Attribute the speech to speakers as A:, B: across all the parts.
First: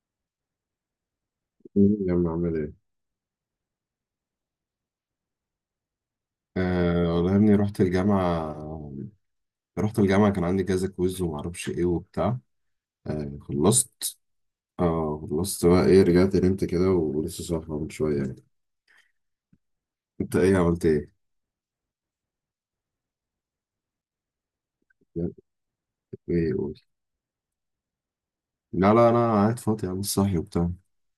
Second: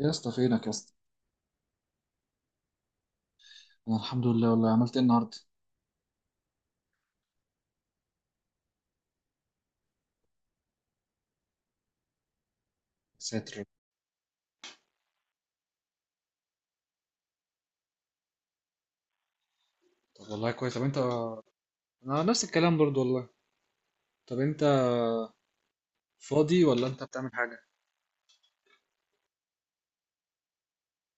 A: يا اسطى فينك يا اسطى.
B: الجامعة عامل ايه؟
A: انا الحمد لله، والله عملت ايه النهارده؟
B: آه والله يا ابني رحت الجامعة. كان عندي كذا كويز ومعرفش ايه وبتاع. آه
A: ساتر.
B: خلصت. اه خلصت بقى، ايه، رجعت نمت كده ولسه صاحي من شوية يعني.
A: طب
B: انت
A: والله
B: ايه
A: كويس، طب
B: عملت
A: انت؟
B: ايه؟
A: انا نفس الكلام برضو والله. طب انت
B: ايه
A: فاضي
B: قول.
A: ولا انت بتعمل حاجه؟
B: لا انا قاعد فاضي يا عم، صاحي وبتاع.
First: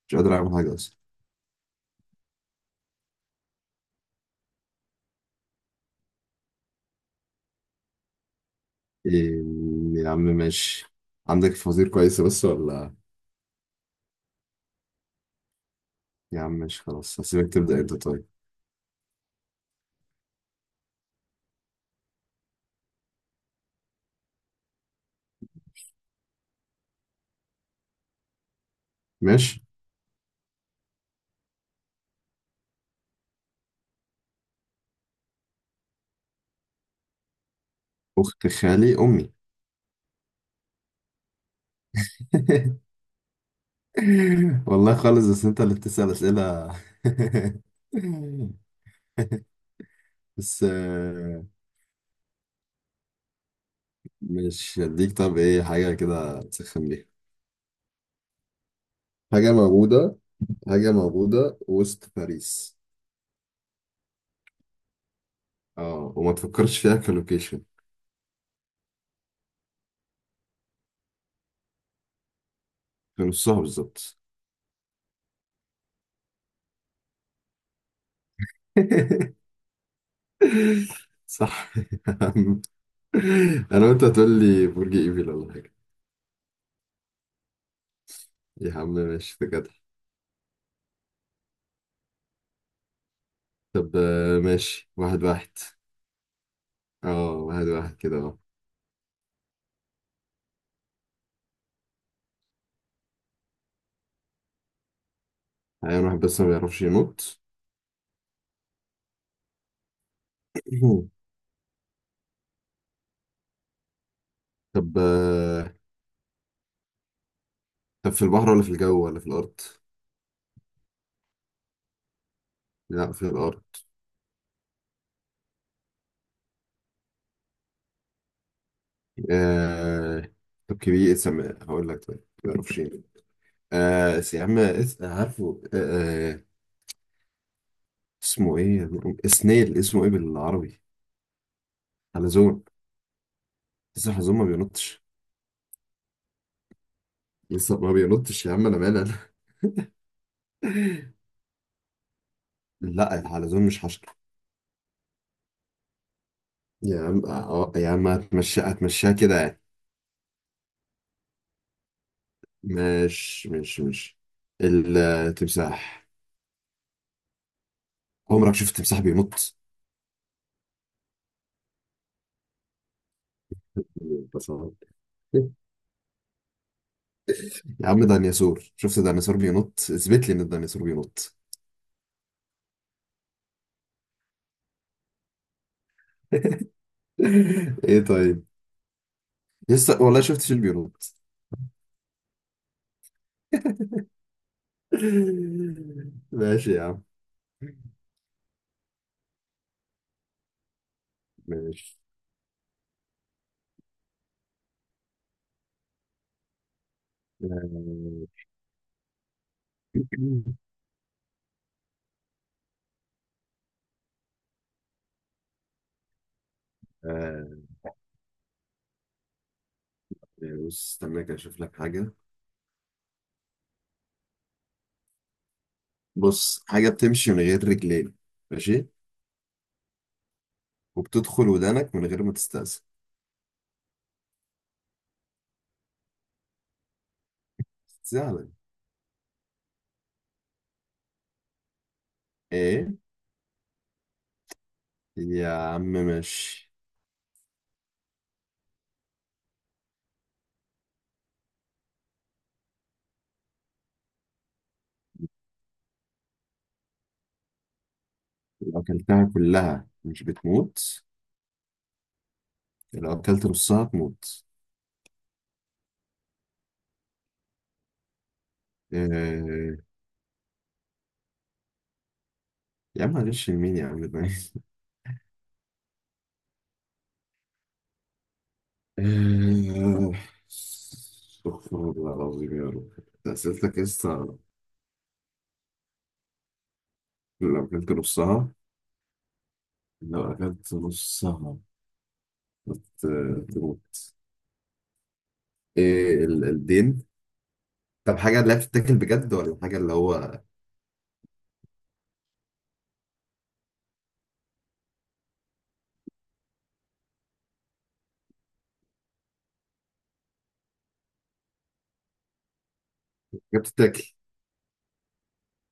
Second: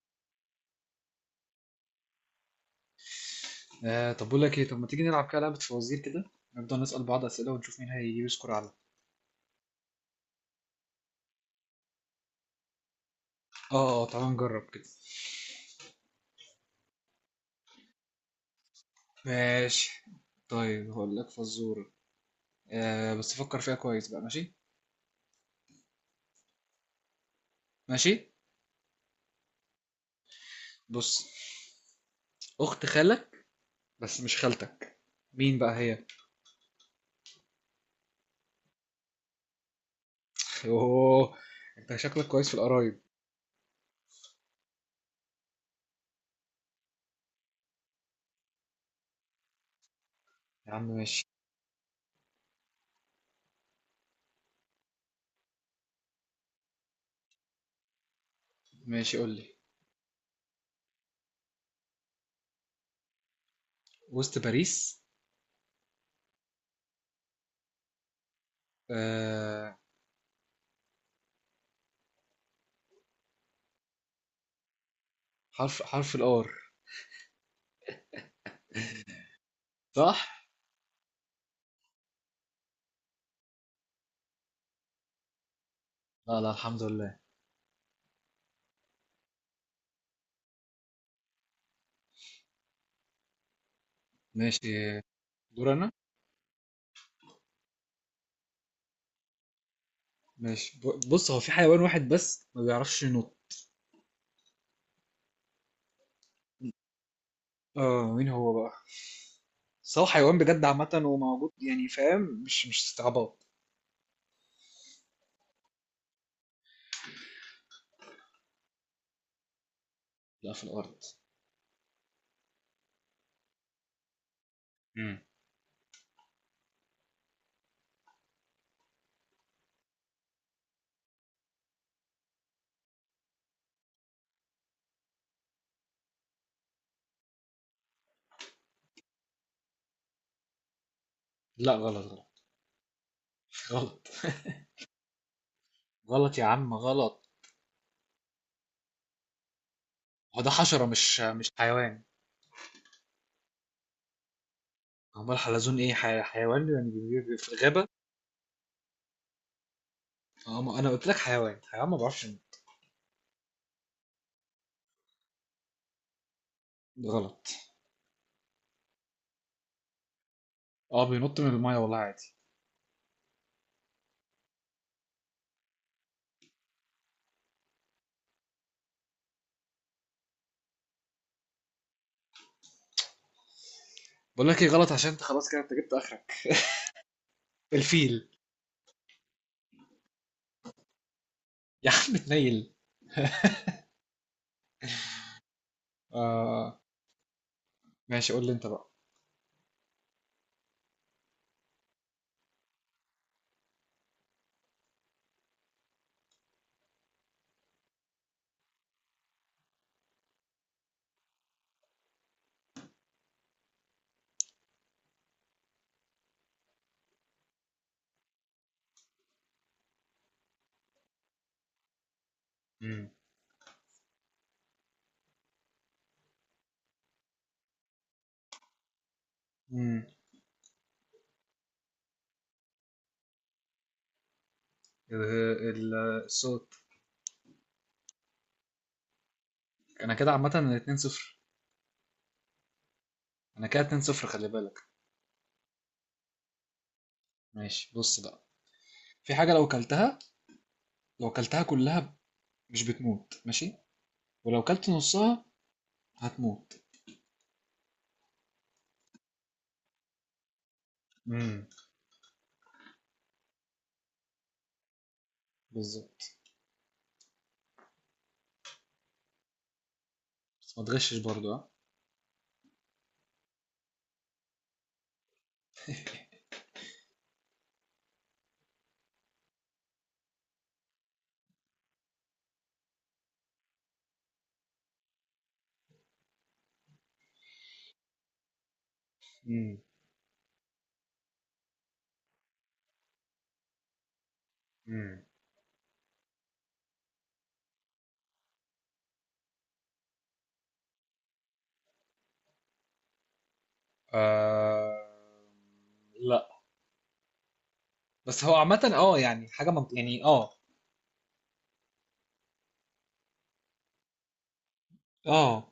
B: مش قادر اعمل حاجة اصلا.
A: آه، طب بقول لك ايه، طب ما تيجي نلعب كده لعبه فوازير كده، نفضل نسال بعض اسئله ونشوف مين هيجيب سكور اعلى.
B: إيه، يا عم ماشي. عندك فوازير كويسة بس ولا؟
A: اه اه، تعال نجرب كده.
B: يا عم ماشي، خلاص هسيبك تبدأ انت. طيب
A: ماشي، طيب هقول لك فزوره. آه بس فكر فيها كويس بقى، ماشي؟ ماشي،
B: ماشي.
A: بص، اخت خالك بس مش خالتك، مين بقى هي؟
B: أخت خالي أمي.
A: اوه، انت شكلك كويس في القرايب.
B: والله خالص، بس انت اللي بتسأل أسئلة. بس
A: يا عم ماشي.
B: مش هديك. طب ايه حاجة كده تسخن بيها؟
A: ماشي قول لي.
B: حاجة موجودة، حاجة موجودة وسط باريس.
A: وسط باريس.
B: اه وما تفكرش فيها كلوكيشن.
A: آه،
B: في نصها بالظبط.
A: حرف، حرف الار. صح.
B: صح يا عم. انا وانت هتقول لي برج ايفل ولا حاجة.
A: لا لا، الحمد لله.
B: يا عم ماشي، ده جدع. طب
A: ماشي،
B: ماشي، واحد واحد.
A: دور انا.
B: اه واحد واحد كده، اه.
A: ماشي، بص، هو في حيوان واحد بس ما بيعرفش ينط.
B: حيوان واحد بس ما بيعرفش ينط.
A: اه مين هو بقى؟ بس هو حيوان بجد عامة وموجود يعني، فاهم؟ مش استعباط.
B: طب طب في البحر ولا في الجو ولا في الأرض؟
A: لا في الارض.
B: لا في الأرض.
A: امم.
B: آه... طب كبير، اسم هقول لك، طيب ما اعرفش ايه. يا عم عارفه آه، اسمه ايه؟ سنيل اسمه ايه بالعربي؟
A: لا غلط غلط.
B: حلزون.
A: غلط.
B: لسه الحلزون ما بينطش.
A: غلط يا عم غلط.
B: لسه ما بينطش يا عم، انا مالي انا.
A: هو ده حشرة مش حيوان.
B: لا الحلزون مش حشرة.
A: امال حلزون ايه؟ حيوان يعني
B: يا عم
A: في الغابة.
B: يا عم هتمشي هتمشيها كده يعني.
A: اه ما انا قلت لك حيوان، حيوان ما بيعرفش ينط.
B: مش التمساح.
A: غلط.
B: عمرك شفت تمساح بينط؟
A: اه بينط من المايه والله عادي.
B: ده صعب. يا عم ديناصور، شفت ديناصور بينط؟ اثبت لي ان الديناصور بينط.
A: بقول لك ايه غلط، عشان انت خلاص كده انت جبت اخرك.
B: ايه
A: الفيل
B: طيب، لسه والله شفت شيل بينط.
A: يا عم اتنيل.
B: ماشي
A: آه
B: يا عم.
A: ماشي، قول لي انت بقى.
B: ماشي. آه، آه، بص، استنى كده اشوف لك حاجة.
A: مم.
B: بص، حاجة بتمشي من غير رجلين. ماشي.
A: امم،
B: وبتدخل ودانك من غير ما تستأذن.
A: الصوت.
B: سهلة.
A: انا كده عامه 2-0.
B: ايه.
A: انا كده 2-0، خلي بالك.
B: يا عم ماشي.
A: ماشي بص بقى، في حاجه لو كلتها، لو كلتها كلها مش بتموت، ماشي؟ ولو كلت نصها هتموت.
B: لو اكلتها كلها مش بتموت،
A: مم.
B: لو اكلت نصها تموت.
A: بالظبط.
B: آه.
A: بس ما تغشش برضو ها.
B: يا عم معلش، مين يا عم ده؟ آه. استغفر الله العظيم يا رب، ده أسئلتك لسه؟ لو أكلت نصها،
A: امم.
B: لو أكلت نصها ت- تموت.
A: مم.
B: إيه الدين. طب حاجة اللي هي بتتاكل بجد، ولا حاجة اللي هو.
A: آه... لا، بس هو عامة اه يعني حاجة يعني اه.
B: حاجة بتتاكل،
A: اه،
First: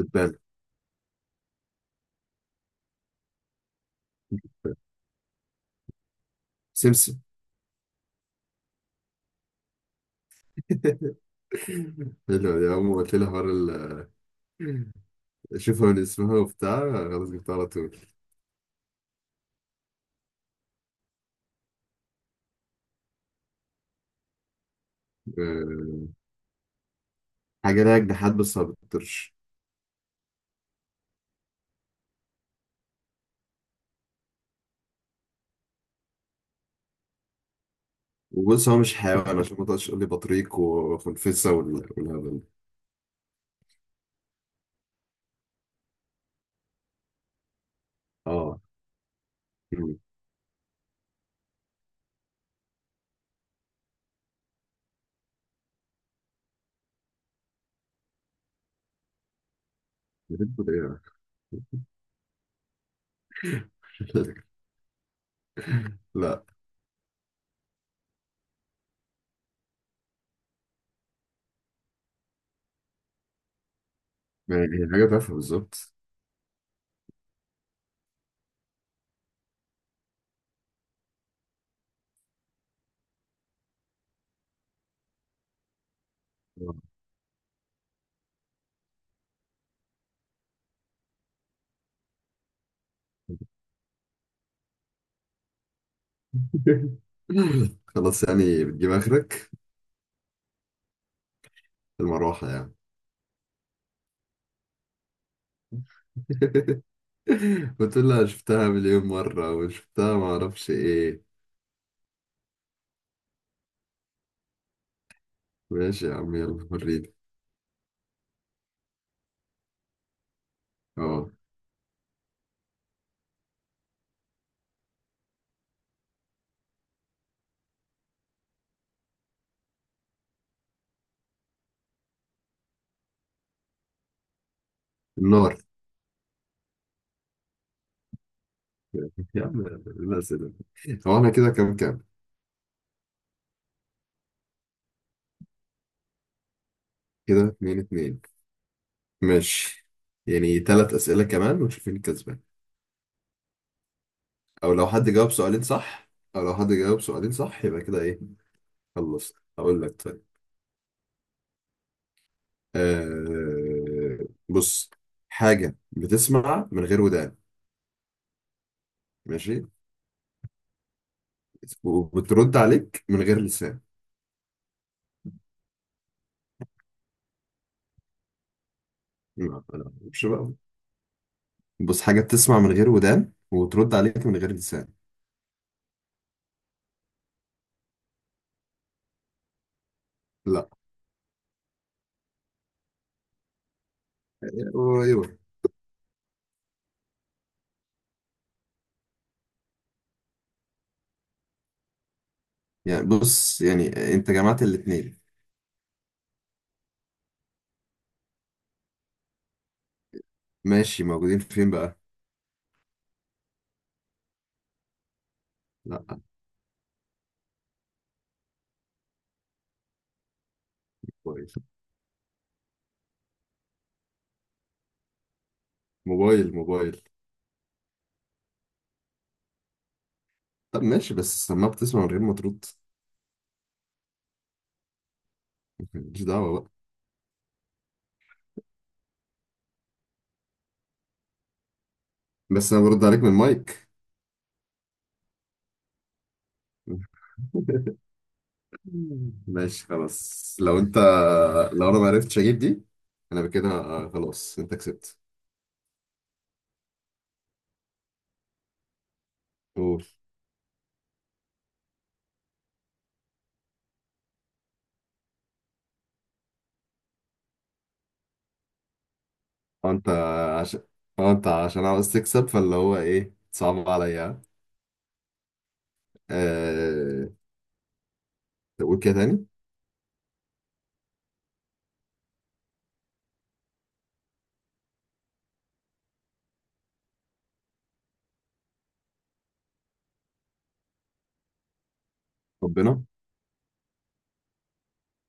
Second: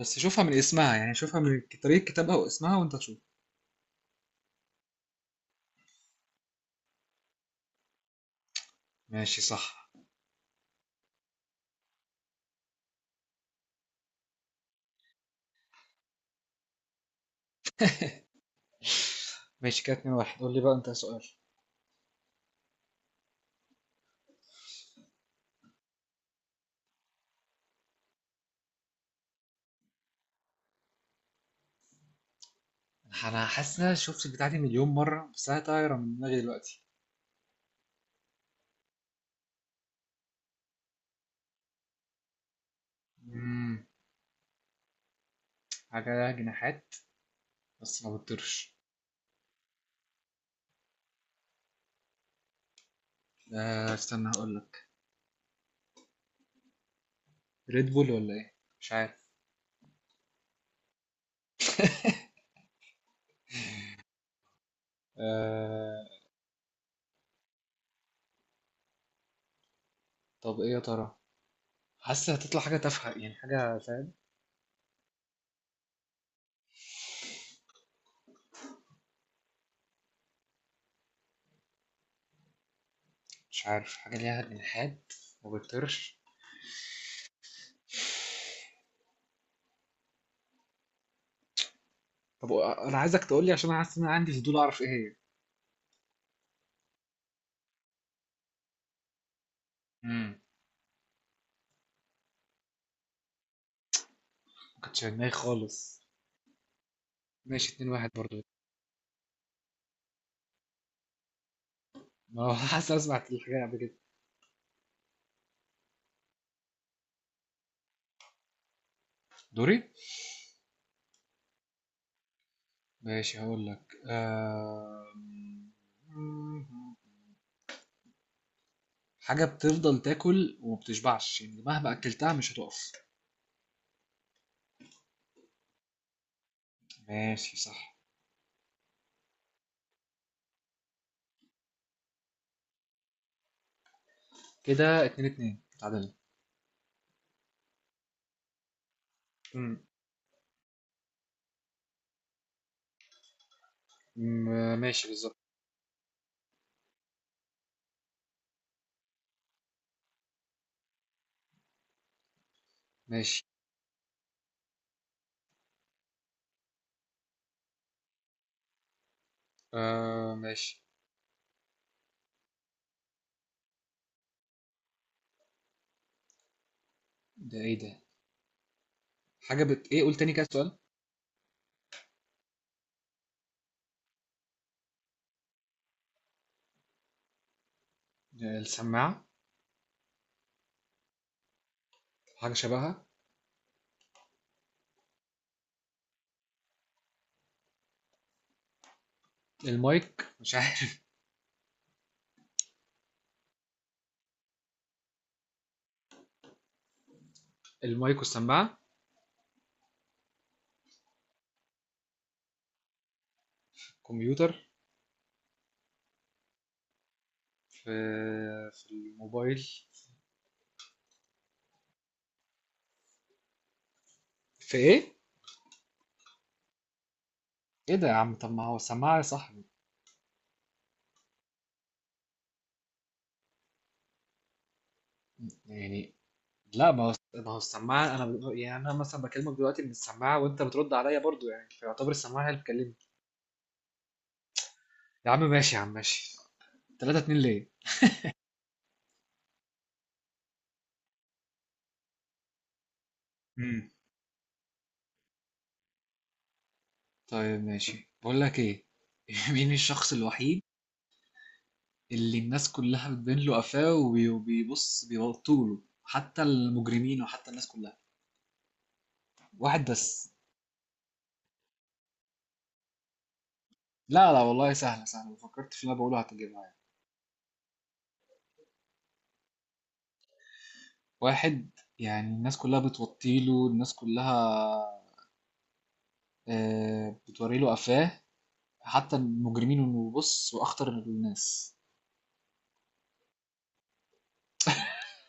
A: بس شوفها من اسمها يعني، شوفها من طريقة كتابها واسمها وانت تشوف.
B: سمسم.
A: ماشي صح.
B: حلو يا عم، قلت لي حوار شوفها من اسمها وبتاع. خلاص جبتها على طول.
A: ماشي كده 2-1، قول لي بقى انت سؤال.
B: آه. حاجة ليها جناحات بس ما بتطيرش.
A: انا حاسس ان انا شفت البتاع دي 1,000,000 مرة بس انا طايرة من دماغي دلوقتي.
B: وبص هو مش حيوان عشان ما تقعدش تقول لي بطريق وخنفسه والهبل ده.
A: امم، حاجة لها جناحات بس ما
B: اه.
A: بتطيرش.
B: مم.
A: آه استنى هقول لك، ريد بول ولا ايه؟ مش عارف.
B: بتقول ايه؟
A: آه،
B: لا.
A: طب ايه يا ترى؟ حاسس هتطلع حاجة تافهة يعني، حاجة فاهم.
B: يعني هي حاجه تافهه بالظبط.
A: مش عارف، حاجة ليها جناحات ما بتطيرش.
B: آه.
A: طب انا عايزك تقول لي عشان انا حاسس ان انا عندي فضول اعرف ايه هي.
B: خلاص، يعني بتجيب اخرك.
A: امم،
B: المروحه يعني.
A: ما كنتش في دماغي خالص. ماشي
B: بتقول
A: 2-1
B: لها
A: برضه.
B: شفتها مليون مره، وشفتها ما اعرفش ايه.
A: ما هو حاسس اسمع الحكاية قبل كده.
B: ماشي يا عم، يلا وريني.
A: دوري.
B: اه.
A: ماشي هقول لك حاجة بتفضل تاكل ومبتشبعش يعني مهما أكلتها مش هتقف.
B: النار.
A: ماشي صح.
B: يا عم الاسئله. هو احنا كده كام كام؟
A: كده 2-2 تعادل.
B: كده اتنين اتنين.
A: مم،
B: ماشي. يعني تلات اسئله كمان ونشوف مين الكسبان. او لو
A: ماشي
B: حد جاوب
A: بالظبط.
B: سؤالين صح، او لو حد جاوب سؤالين صح يبقى كده ايه. خلصت، هقول لك طيب.
A: ماشي.
B: آه بص، حاجة بتسمع من غير ودان. ماشي.
A: آه ماشي.
B: وبترد عليك من غير لسان.
A: ده ايه ده؟
B: لا
A: حاجة بت
B: لا
A: ايه قول
B: مش
A: تاني كده
B: بقى.
A: السؤال.
B: بص، حاجة بتسمع من غير ودان وترد عليك من غير لسان.
A: السماعة.
B: لا.
A: حاجة شبهها.
B: ايوه.
A: المايك، مش عارف.
B: يعني بص، يعني انت جمعت الاتنين.
A: المايك والسماعة.
B: ماشي، موجودين فين بقى؟
A: كمبيوتر.
B: لا.
A: في في الموبايل.
B: موبايل
A: في ايه؟
B: موبايل موبايل.
A: إيه ده يا عم؟ طب ما هو السماعة يا صاحبي.
B: طب ماشي، بس السماعة بتسمع من غير ما ترد.
A: يعني.
B: ماليش دعوة بقى.
A: لا، ما هو السماعة، أنا يعني أنا مثلا بكلمك دلوقتي من السماعة وأنت بترد عليا برضو، يعني فيعتبر السماعة هي اللي
B: بس انا
A: بتكلمني.
B: برد عليك من المايك.
A: يا عم ماشي، يا عم ماشي. 3-2 ليه؟
B: ماشي خلاص، لو انت، لو انا ما عرفتش اجيب دي، انا بكده.
A: امم.
B: خلاص انت كسبت.
A: طيب ماشي، بقول لك إيه. مين
B: قول.
A: الشخص الوحيد اللي الناس كلها بتبين له قفاه وبيبص بيبطوا له حتى المجرمين وحتى الناس كلها،
B: اه
A: واحد
B: انت
A: بس.
B: عشان اه انت عشان عاوز تكسب، فاللي هو ايه، صعب
A: لا لا
B: عليا.
A: والله سهلة سهلة، لو فكرت في اللي أنا بقوله هتجيبها يعني.
B: أه... تقول كده تاني.
A: واحد، يعني الناس كلها بتوطيله، الناس كلها، آه، بتوري له قفاه حتى المجرمين، انه بص واخطر الناس.
B: ربنا.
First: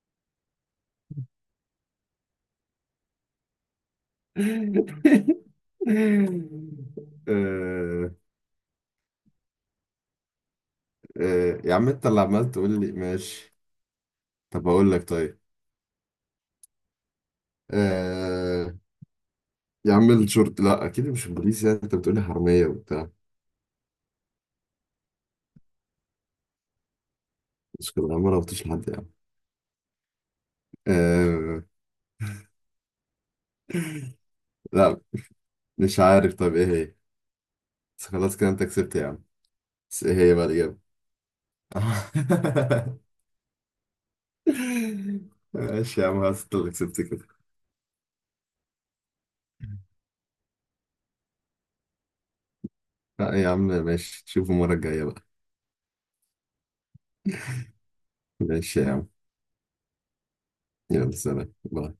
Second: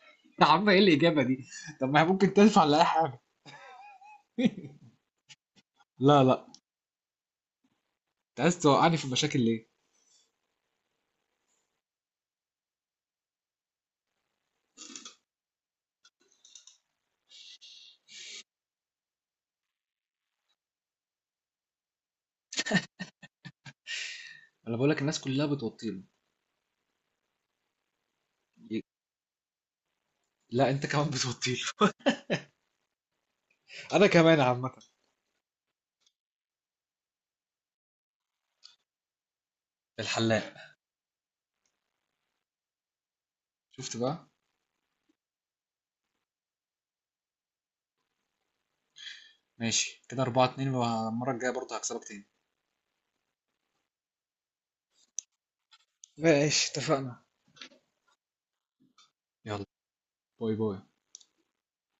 A: يا عم ايه الاجابه دي؟ طب ما هي ممكن تنفع لاي حاجه. لا
B: أه.
A: لا، انت عايز توقعني في مشاكل ليه؟
B: أه. يا عم انت اللي عمال تقول لي ماشي. طب اقول لك طيب. أه. يا عم الشورت، لا اكيد مش بوليس، يعني انت بتقولي حراميه وبتاع.
A: انا بقول لك الناس كلها بتوطيله.
B: مش كده، ما ربطش لحد يعني.
A: لا انت كمان بتوطيله.
B: أه.
A: انا كمان عامه.
B: لا، مش عارف طب ايه هي، بس خلاص كده انت كسبت يا عم. بس ايه هي بقى
A: الحلاق.
B: الإجابة؟
A: شفت بقى؟
B: ماشي يا عم خلاص، انت اللي كسبت كده.
A: ماشي، كده 4-2، والمره الجايه برضه هكسبك تاني.
B: لا يا عم ماشي، تشوفوا المرة الجاية بقى.
A: ماشي اتفقنا.
B: ماشي يا عم،
A: يلا، باي باي.
B: يلا سلام باي.